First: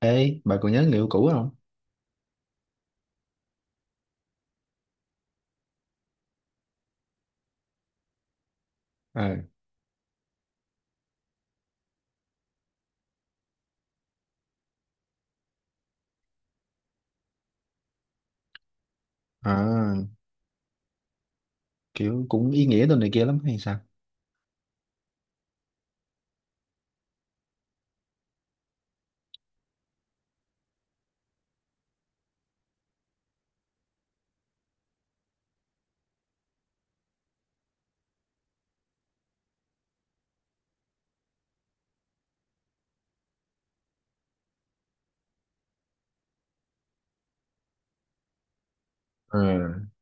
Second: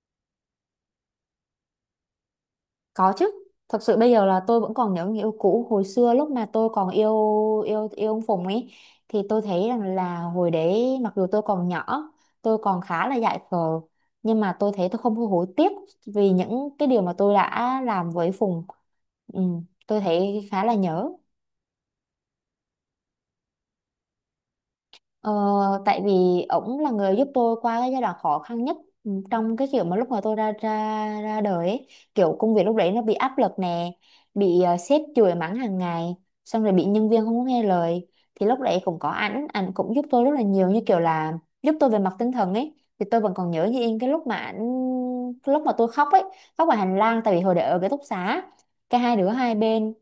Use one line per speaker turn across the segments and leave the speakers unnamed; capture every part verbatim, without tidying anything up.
Ê, bà còn nhớ người yêu cũ không?
Có chứ. Thật sự bây giờ là tôi vẫn còn nhớ người yêu cũ hồi xưa lúc mà tôi còn yêu yêu yêu ông Phùng ấy thì tôi
À.
thấy rằng là hồi đấy mặc dù tôi còn nhỏ, tôi còn khá là dại khờ nhưng mà tôi thấy tôi không hối hối tiếc vì những cái điều mà tôi đã làm với Phùng. Ừ, tôi
À.
thấy khá là nhớ.
Kiểu cũng ý nghĩa đồ này kia lắm hay sao?
Ờ, tại vì ổng là người giúp tôi qua cái giai đoạn khó khăn nhất, ừ, trong cái kiểu mà lúc mà tôi ra ra ra đời ấy. Kiểu công việc lúc đấy nó bị áp lực nè, bị ờ, sếp chửi mắng hàng ngày, xong rồi bị nhân viên không có nghe lời thì lúc đấy cũng có ảnh ảnh cũng giúp tôi rất là nhiều như kiểu là giúp tôi về mặt tinh thần ấy thì tôi vẫn còn nhớ như in cái lúc mà ảnh cái lúc mà tôi khóc ấy, khóc ở hành lang tại vì hồi đấy ở cái ký túc xá cái hai đứa
Ờ.
hai bên,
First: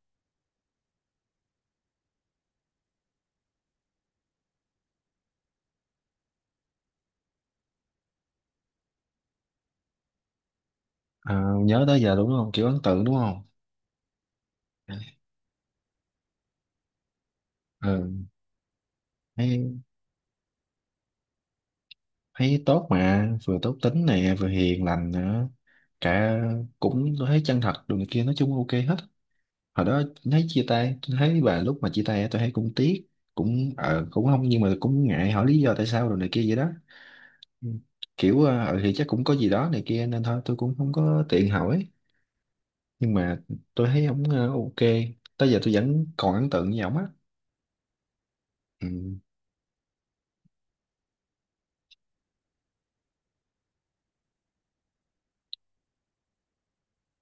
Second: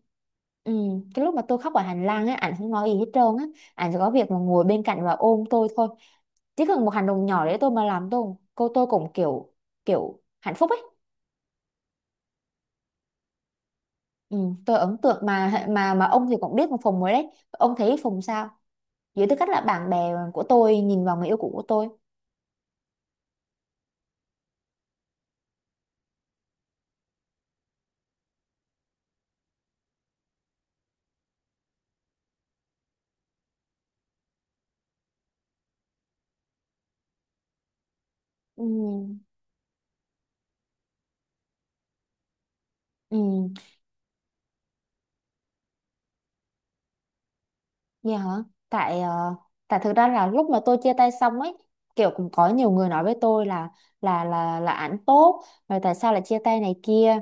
ừ, cái lúc mà tôi khóc ở hành lang ấy ảnh không nói gì hết trơn á, anh chỉ có việc mà ngồi bên cạnh và ôm tôi thôi, chỉ cần một hành động nhỏ đấy tôi mà làm tôi cô tôi cũng kiểu kiểu hạnh phúc ấy.
À. Ờ, nhớ tới giờ đúng không? Kiểu ấn tượng đúng không?
Ừ, tôi ấn tượng mà mà mà ông thì cũng biết một Phùng rồi đấy ông thấy
ờ,
Phùng sao dưới tư cách là
Thấy,
bạn bè của tôi nhìn vào người yêu cũ của tôi.
thấy tốt mà, vừa tốt tính nè, vừa hiền lành nữa. Cả Cũng tôi thấy chân thật đồ này kia, nói chung ok hết. Hồi đó thấy chia tay, tôi thấy bà lúc mà chia tay á, tôi thấy cũng tiếc. Cũng ờ, cũng không, nhưng mà cũng ngại hỏi lý do tại sao đồ này kia vậy đó. Ừ. Kiểu
Ừ,
ờ ờ thì chắc cũng có gì đó này kia nên thôi tôi cũng không có tiện hỏi. Nhưng mà
ừ.
tôi thấy ổng ờ, ok, tới giờ tôi vẫn còn ấn tượng với ổng á.
Dạ hả?
Ừ.
Tại ờ, tại thực ra là lúc mà tôi chia tay xong ấy, kiểu cũng có nhiều người nói với tôi là là là là ảnh tốt, rồi tại sao lại chia tay này kia.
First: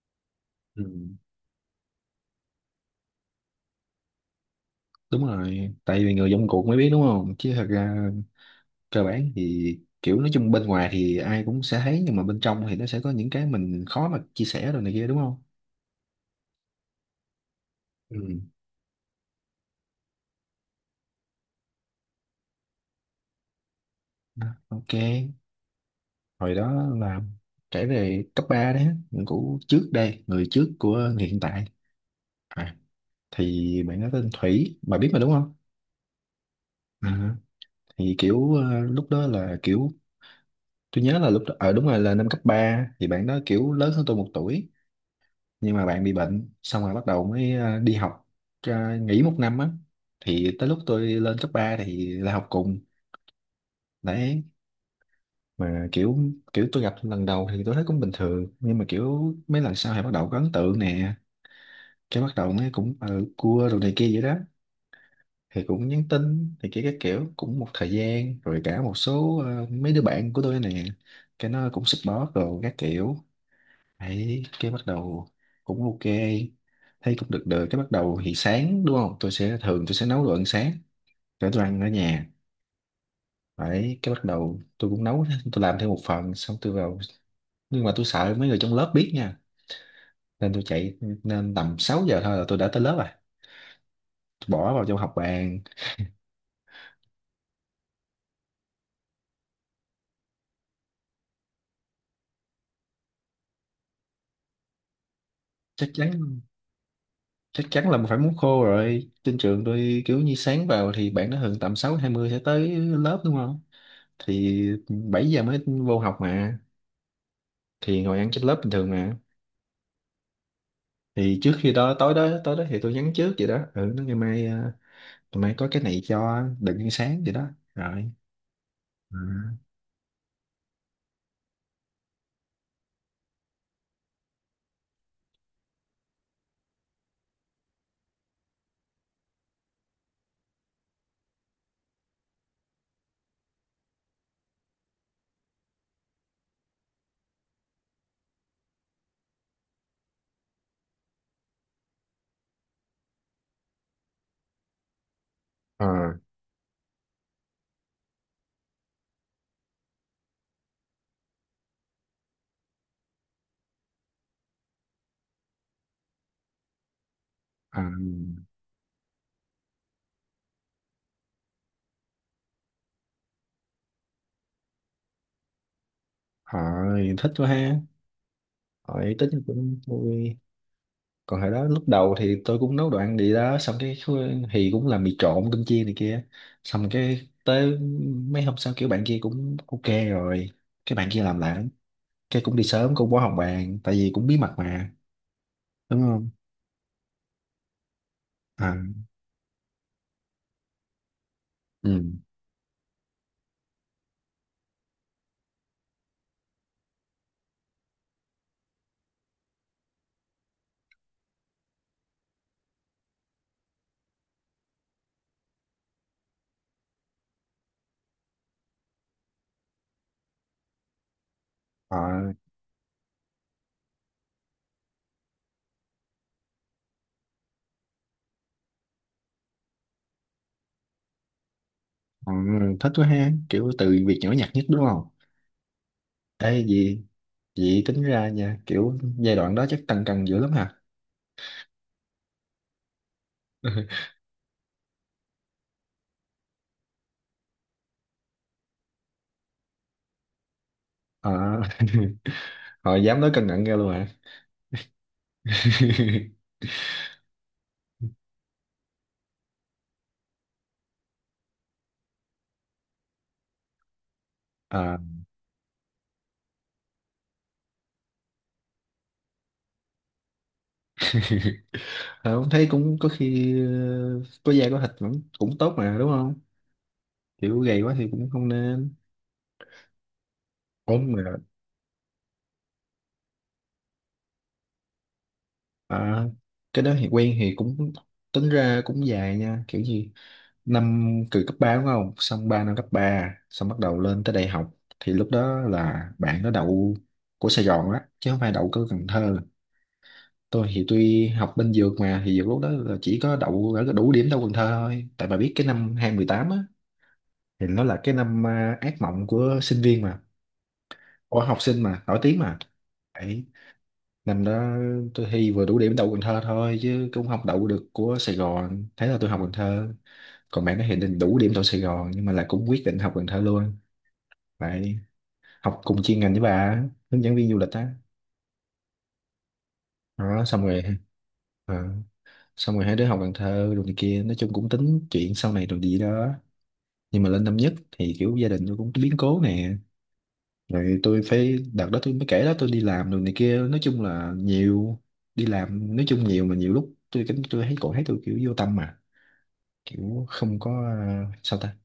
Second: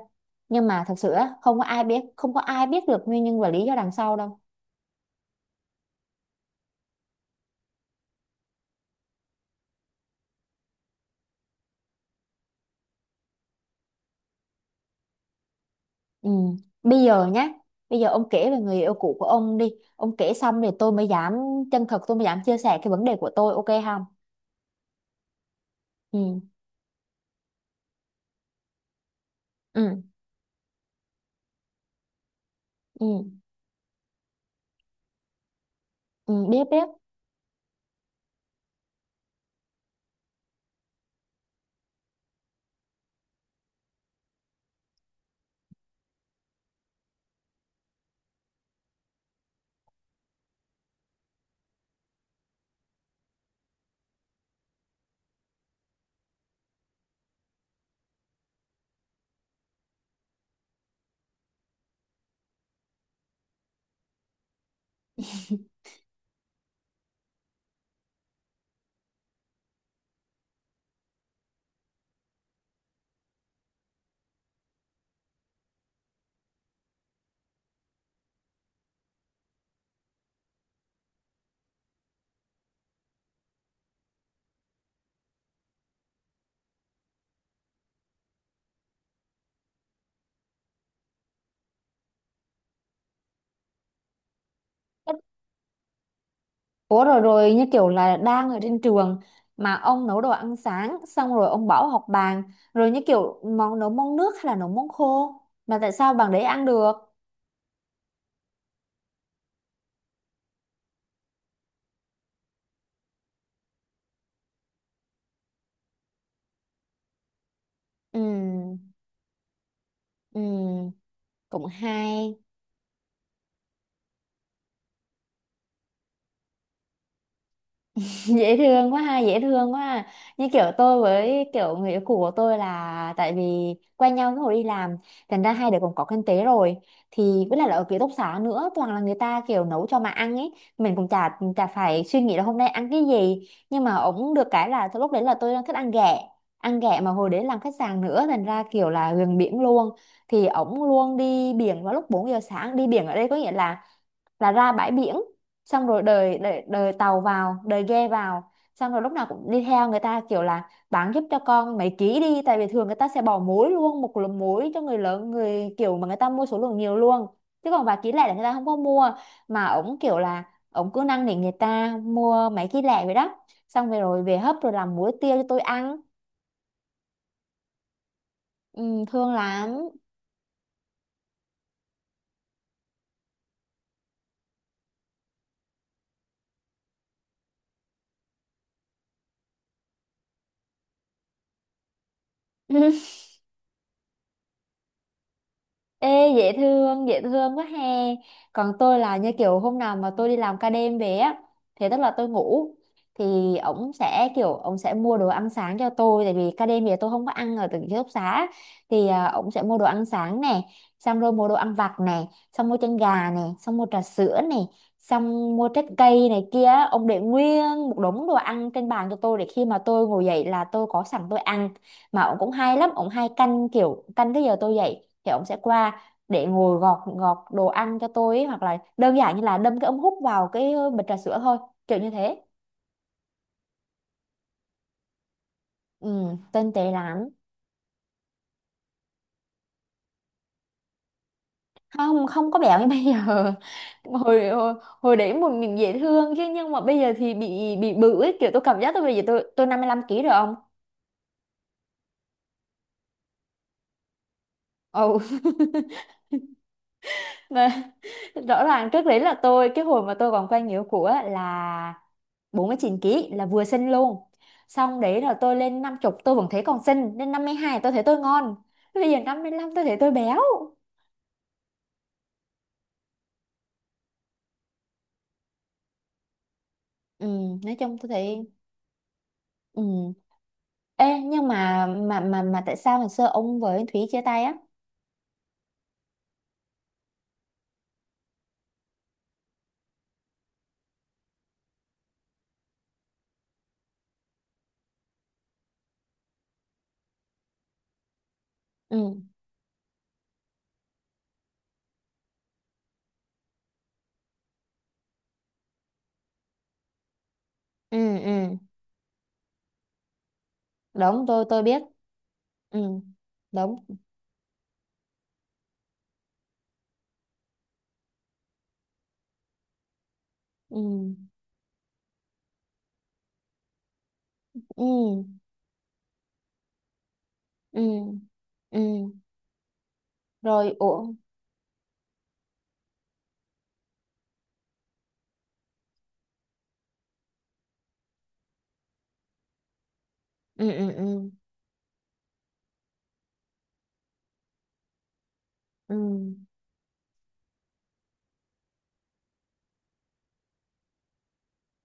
Nhưng
Ừ.
mà thật sự á, không có ai biết, không có ai biết được nguyên nhân và lý do đằng sau đâu.
Đúng rồi, tại vì người trong cuộc mới biết đúng không, chứ thật ra cơ bản thì kiểu nói chung bên ngoài thì ai cũng sẽ thấy, nhưng mà bên trong thì nó sẽ có những cái mình khó mà chia sẻ rồi này kia đúng không.
Ừ. Bây giờ nhá, bây giờ
Ừ.
ông kể về người yêu cũ của ông đi. Ông kể xong thì tôi mới dám chân thật, tôi mới dám chia sẻ cái vấn đề của tôi, ok không?
Ừ, ok.
Ừ.
Hồi đó là kể về cấp ba đấy, người cũ trước
Ừ.
đây, người trước của người hiện tại. à,
Ừ.
thì bạn nói tên Thủy bà biết mà đúng không.
Ừ. Biết biết.
à, thì kiểu ờ, lúc đó là kiểu tôi nhớ là lúc đó ở đúng rồi là năm cấp ba, thì bạn đó kiểu lớn hơn tôi một tuổi, nhưng mà bạn bị bệnh xong rồi bắt đầu mới ờ, đi học, ờ, nghỉ một năm á. Thì tới lúc tôi lên cấp ba thì là học cùng đấy. Mà kiểu kiểu tôi gặp lần đầu thì tôi thấy cũng bình thường, nhưng mà kiểu mấy lần sau thì bắt đầu có ấn tượng nè. Cái bắt đầu mới cũng ừ, cua đồ này kia vậy đó. Thì cũng nhắn tin thì kia các kiểu cũng một thời gian rồi, cả một số ờ, mấy đứa bạn của tôi nè, cái nó cũng support đồ các kiểu. Đấy, cái bắt đầu cũng ok, thấy cũng được được. Cái bắt đầu thì sáng đúng không, tôi sẽ thường tôi sẽ nấu đồ ăn sáng để tôi ăn ở nhà. Đấy, cái bắt đầu tôi cũng nấu, tôi làm thêm một phần xong tôi vào. Nhưng mà tôi sợ mấy người trong lớp biết nha, nên tôi chạy, nên tầm sáu giờ thôi là tôi đã tới lớp rồi, tôi bỏ vào trong học bàn.
Ủa rồi rồi như kiểu là đang ở trên trường mà ông nấu đồ ăn sáng xong rồi ông bảo học bàn rồi như kiểu món nấu món nước hay là nấu món khô mà
Chắc
tại
chắn
sao bằng đấy ăn được?
chắc chắn là phải muốn khô rồi. Trên trường tôi kiểu như sáng vào thì bạn nó thường tầm sáu hai mươi sẽ tới lớp đúng không, thì bảy giờ mới vô học mà, thì ngồi
Ừ,
ăn trên lớp bình thường mà.
ừ,
Thì trước
cũng
khi đó, tối đó
hay.
tối đó thì tôi nhắn trước vậy đó, ừ nó ngày mai, à, ngày mai có cái này cho, đừng ăn sáng vậy đó, rồi.
Dễ thương quá
Ừ.
ha, dễ thương quá ha. Như kiểu tôi với kiểu người yêu cũ của tôi là tại vì quen nhau lúc hồi đi làm thành ra hai đứa cũng có kinh tế rồi thì với lại là ở ký túc xá nữa toàn là người ta kiểu nấu cho mà ăn ấy, mình cũng chả chả phải suy nghĩ là hôm nay ăn cái gì nhưng mà ổng được cái là lúc đấy là tôi đang thích ăn ghẹ, ăn ghẹ mà hồi đấy làm khách sạn nữa thành ra kiểu là gần biển luôn thì ổng luôn đi biển vào lúc bốn giờ sáng, đi biển ở đây có nghĩa là là ra bãi biển
ờ
xong rồi đời đời, đời tàu vào đời ghe vào xong rồi lúc nào cũng đi theo người ta kiểu là bán giúp cho con mấy ký đi tại vì thường người ta sẽ bỏ muối luôn một lượng muối cho người lớn người kiểu mà người ta mua số lượng nhiều luôn, chứ
ờ
còn vài ký lẻ là người ta không có mua, mà ổng kiểu là ổng cứ năn nỉ người ta mua mấy ký lẻ vậy đó xong rồi rồi về hấp rồi làm muối tiêu cho tôi ăn.
Hỏi thích quá ha,
Ừ,
hỏi tính
thương lắm.
cũng vui. Còn hồi đó lúc đầu thì tôi cũng nấu đồ ăn gì đó xong cái khu- thì cũng làm mì trộn cơm chiên này kia. Xong cái tới mấy hôm sau kiểu bạn kia cũng ok rồi, cái bạn kia làm lại, cái cũng đi sớm cũng bỏ hồng bàn, tại vì cũng bí mật mà đúng không.
Ê dễ thương, dễ thương quá he. Còn
À.
tôi là như kiểu hôm nào mà tôi đi làm ca đêm về á, thì
Ừ.
tức là tôi ngủ thì ổng sẽ kiểu ổng sẽ mua đồ ăn sáng cho tôi tại vì ca đêm về tôi không có ăn ở từ ký túc xá thì à, ổng sẽ mua đồ ăn sáng nè, xong rồi mua đồ ăn vặt nè, xong mua chân gà nè, xong mua trà sữa nè, xong mua trái cây này kia, ông để nguyên một đống đồ ăn trên bàn cho tôi để khi mà tôi ngồi dậy là tôi có sẵn tôi ăn. Mà ổng cũng hay lắm, ổng hay canh kiểu canh cái giờ tôi dậy thì ổng sẽ qua để ngồi gọt gọt đồ ăn cho tôi ấy, hoặc là đơn giản như là đâm cái ống hút vào cái ờ, bịch trà sữa thôi, kiểu như
Ừ,
thế.
thích quá ha, kiểu từ việc nhỏ nhặt nhất đúng không.
Ừ,
Ê
tinh tế
gì,
lắm.
vậy tính ra nha, kiểu giai đoạn đó chắc tăng cân dữ lắm hả?
Không, không có béo như bây giờ. hồi hồi, Hồi đấy mình, mình dễ thương chứ nhưng mà bây giờ thì bị bị bự ấy kiểu tôi cảm giác tôi bây giờ tôi tôi năm mươi lăm ký rồi ông.
à, họ dám nói cân nặng ra luôn hả?
Ồ. Mà rõ ràng trước đấy là tôi cái hồi mà tôi còn quen người yêu cũ á là bốn mươi chín kg là vừa xinh luôn,
à,
xong đấy là tôi lên năm chục tôi vẫn thấy còn xinh, lên năm mươi hai tôi thấy tôi ngon, bây giờ năm mươi lăm tôi thấy tôi béo.
Không, thấy cũng có khi ờ, có da có thịt vẫn cũng tốt mà đúng không,
Ừ,
kiểu
nói
gầy quá
chung
thì
tôi
cũng
thấy.
không nên
Ừ.
ốm
Ê,
mà.
nhưng mà mà mà mà tại sao ngày xưa ông với Thúy chia tay á.
à, cái đó thì quen thì cũng tính ra cũng dài nha, kiểu gì năm, từ cấp ba đúng không, xong ba năm cấp ba, xong bắt đầu lên tới đại học. Thì lúc đó là bạn nó đậu của Sài Gòn á chứ không phải đậu của Cần
Ừ,
Thơ. Tôi thì tuy học bên dược, mà thì dược lúc đó là chỉ có đậu ở cái đủ điểm đậu Cần Thơ thôi, tại bà biết cái năm hai không một tám á, thì nó
ừ,
là cái năm
ừ.
à, ác mộng của sinh viên mà,
Đúng,
của
tôi
học
tôi
sinh
biết.
mà, nổi tiếng mà.
Ừ,
Đấy.
đúng.
Năm đó tôi thi vừa đủ điểm đậu Cần Thơ thôi chứ cũng không đậu được của Sài Gòn. Thế là tôi học Cần Thơ. Còn bạn
Ừ,
nó thì định đủ điểm đậu Sài Gòn nhưng mà là cũng quyết định học Cần Thơ luôn. Lại
ừ,
học cùng chuyên ngành với bà, hướng dẫn viên du lịch
ừ,
á.
ừ
Đó xong
rồi,
rồi,
ủa.
ờ, xong rồi hai đứa học Cần Thơ rồi này kia, nói chung cũng tính chuyện sau này rồi gì đó. Nhưng mà lên năm nhất thì kiểu gia đình tôi cũng có biến cố nè,
Ừ, ừ,
rồi tôi
ừ,
phải, đợt đó tôi mới kể đó, tôi đi làm rồi này kia, nói chung là nhiều, đi làm
ừ,
nói chung nhiều, mà nhiều lúc tôi cảm tôi thấy cổ thấy tôi kiểu vô tâm mà, kiểu không có, ờ, sao ta,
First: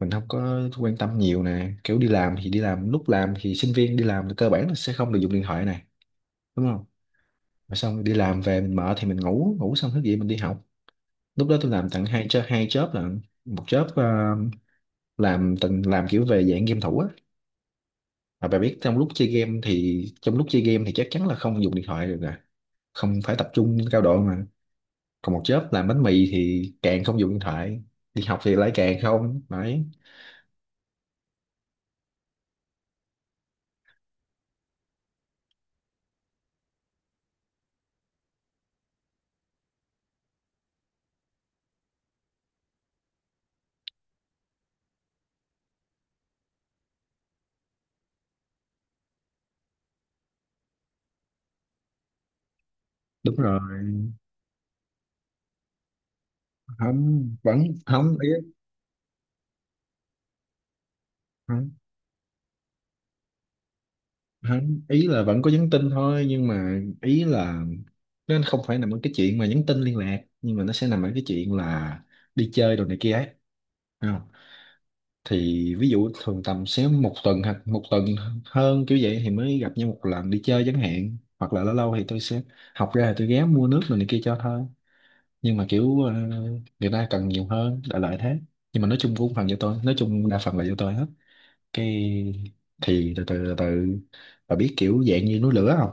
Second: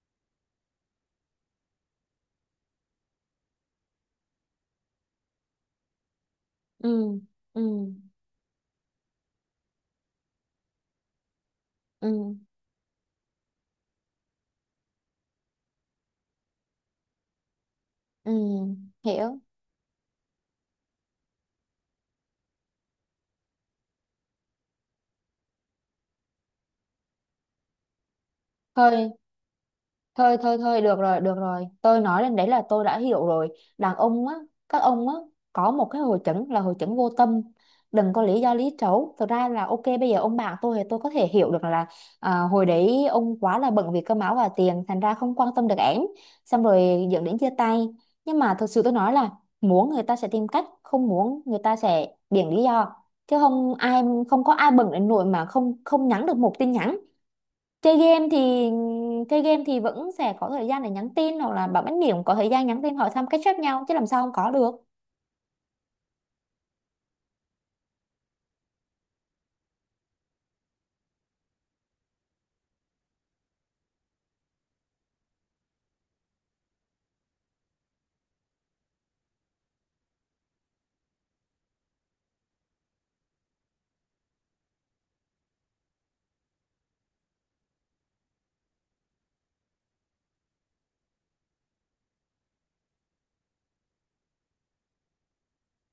mình không có quan tâm nhiều nè. Kiểu đi làm thì đi làm, lúc làm thì sinh viên đi làm thì cơ bản là sẽ không được dùng điện thoại này đúng không.
ừ, ừ,
Rồi xong đi làm về mình mở thì mình ngủ ngủ xong thức dậy mình đi học. Lúc đó tôi làm tận hai
ừ,
job, hai job là một job ờ, làm từng làm kiểu về dạng game thủ á,
ừ,
mà bà biết trong lúc chơi
hiểu.
game thì trong lúc chơi game thì chắc chắn là không dùng điện thoại được rồi, không phải tập trung cao độ mà. Còn một job làm bánh mì thì càng không dùng điện thoại, đi học thì lại càng
thôi
không đấy.
thôi thôi thôi được rồi, được rồi, tôi nói đến đấy là tôi đã hiểu rồi. Đàn ông á, các ông á, có một cái hội chứng là hội chứng vô tâm, đừng có lý do lý trấu. Thực ra là ok bây giờ ông bạn tôi thì tôi có thể hiểu được là à, hồi đấy ông quá là bận vì cơm áo và tiền thành ra không quan tâm được ẻn xong rồi dẫn đến chia tay. Nhưng mà thực sự tôi nói là muốn người ta sẽ tìm cách, không muốn người ta sẽ biện lý do.
Đúng
Chứ không ai,
rồi.
không có ai bận đến nỗi mà không không nhắn được một tin nhắn.
Không vẫn
Chơi
không
game
ý-
thì chơi game thì vẫn sẽ có thời gian để nhắn tin hoặc là bảo bánh điểm có thời gian nhắn tin hỏi thăm catch up nhau chứ làm sao không có
Không,
được.
ý là vẫn có nhắn tin thôi, nhưng mà ý là nó không phải nằm ở cái chuyện mà nhắn tin liên lạc, nhưng mà nó sẽ nằm ở cái chuyện là đi chơi đồ này kia ấy. Thấy không? Thì ví dụ thường tầm sẽ một tuần hoặc một tuần hơn kiểu vậy thì mới gặp nhau một lần đi chơi chẳng hạn, hoặc là lâu lâu thì tôi sẽ học ra thì tôi ghé mua nước rồi này kia cho thôi. Nhưng mà kiểu ờ, người ta cần nhiều hơn, đại loại thế. Nhưng mà nói chung cũng phần cho tôi, nói chung đa phần là do tôi hết. Cái thì từ từ từ từ và biết kiểu dạng như núi lửa không,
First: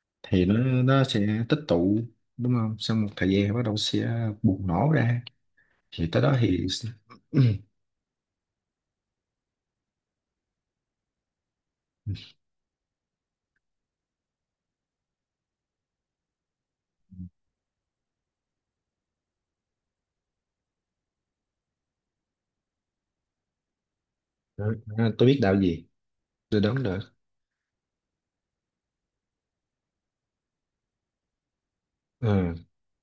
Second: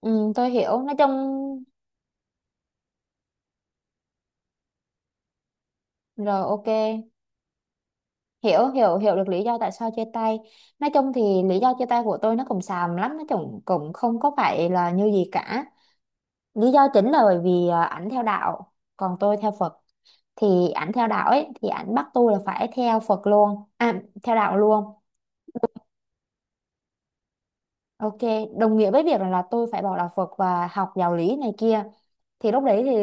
Ừ,
thì
tôi
nó
hiểu, nói
nó
chung
sẽ tích tụ, đúng không, sau một thời gian bắt đầu sẽ bùng nổ ra, thì tới đó
rồi ok.
thì
Hiểu hiểu hiểu được lý do tại sao chia tay. Nói chung thì lý do chia tay của tôi nó cũng xàm lắm, nó cũng cũng không có phải là như gì cả, lý do chính là bởi vì à, ảnh theo đạo còn tôi theo Phật thì ảnh theo đạo ấy thì ảnh bắt tôi là phải theo Phật luôn à, theo đạo
Ừ,
luôn.
tôi biết đạo gì, tôi đoán được.
Ok, đồng nghĩa với việc là là tôi phải bỏ đạo Phật và học giáo lý này kia. Thì
Ừ.
lúc đấy thì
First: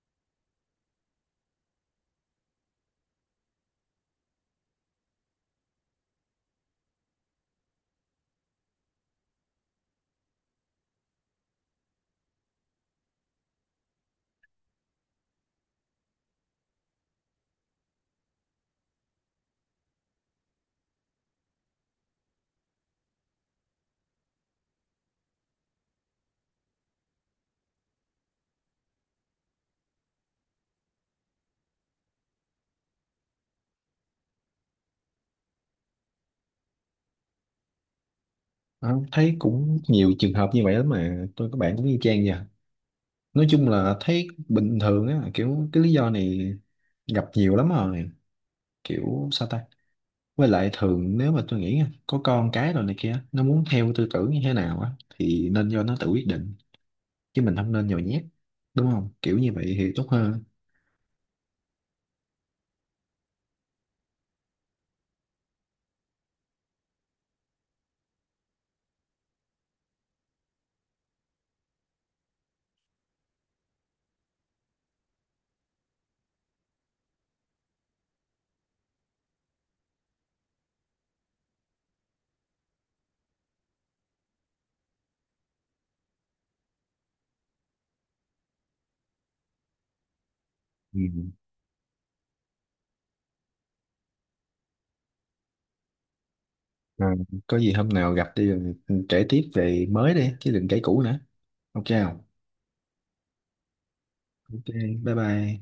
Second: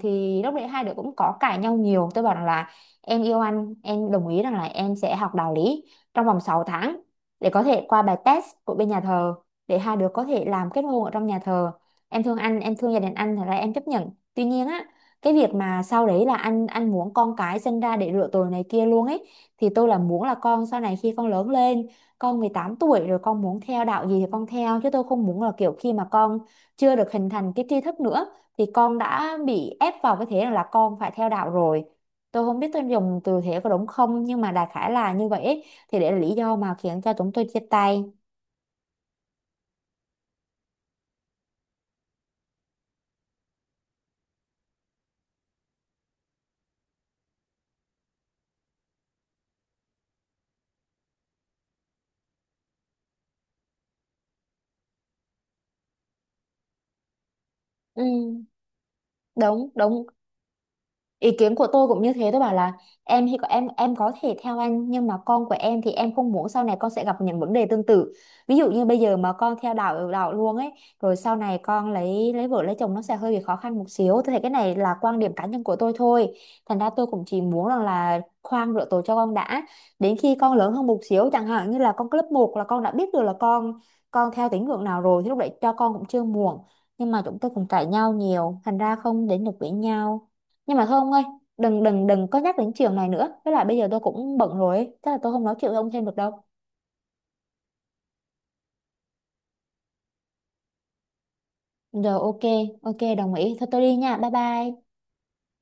thì Lúc đấy hai đứa cũng có cãi nhau nhiều. Tôi bảo rằng là em yêu anh, em đồng ý rằng là em sẽ học đạo lý trong vòng sáu tháng để có thể qua bài test của bên nhà thờ để hai đứa có thể làm kết hôn ở trong nhà thờ. Em thương anh, em thương gia đình anh thì là em chấp nhận. Tuy nhiên á, cái việc mà sau đấy là anh anh muốn con cái sinh ra để rửa tội này kia luôn ấy thì tôi là muốn là con sau này khi con lớn lên con mười tám tuổi rồi con muốn theo đạo gì thì con theo, chứ tôi không muốn là kiểu khi mà con chưa được hình thành cái tri thức nữa thì con đã bị ép vào cái thế là con phải theo đạo rồi. Tôi không biết tôi dùng từ thế có đúng không nhưng mà đại khái là như vậy ấy. Thì để là lý do mà khiến cho chúng tôi chia tay.
Ờ, thấy cũng nhiều trường hợp như vậy lắm mà, tôi các bạn cũng y chang vậy, nói chung là thấy bình thường á, kiểu cái lý do này gặp nhiều lắm rồi, kiểu sao ta, với lại thường nếu mà tôi nghĩ nha, có con cái rồi này kia nó muốn theo tư tưởng như thế nào á thì nên do nó tự quyết định chứ mình không nên nhồi
Ừ,
nhét, đúng không, kiểu như vậy
đúng
thì tốt
đúng,
hơn.
ý kiến của tôi cũng như thế, tôi bảo là em thì có em em có thể theo anh nhưng mà con của em thì em không muốn sau này con sẽ gặp những vấn đề tương tự, ví dụ như bây giờ mà con theo đạo đạo luôn ấy rồi sau này con lấy lấy vợ lấy chồng nó sẽ hơi bị khó khăn một xíu, tôi thấy cái này là quan điểm cá nhân của tôi thôi, thành ra tôi cũng chỉ muốn rằng là khoan rửa tội cho con đã, đến khi con lớn hơn một xíu chẳng hạn như là con lớp một là con đã biết được là con con theo tín ngưỡng nào rồi thì lúc đấy cho con cũng chưa muộn. Nhưng mà chúng tôi cũng cãi nhau nhiều thành ra không đến được với nhau. Nhưng mà thôi
Ừ.
ông ơi, đừng đừng đừng có nhắc đến chiều này nữa, với lại bây giờ tôi cũng bận rồi ấy. Chắc là tôi không nói chuyện với ông thêm được đâu.
Rồi, có gì hôm nào gặp đi rồi kể tiếp về mới đi chứ đừng kể cũ nữa, ok không?
Rồi ok, ok đồng ý, thôi tôi đi nha, bye
Ok
bye.
bye bye.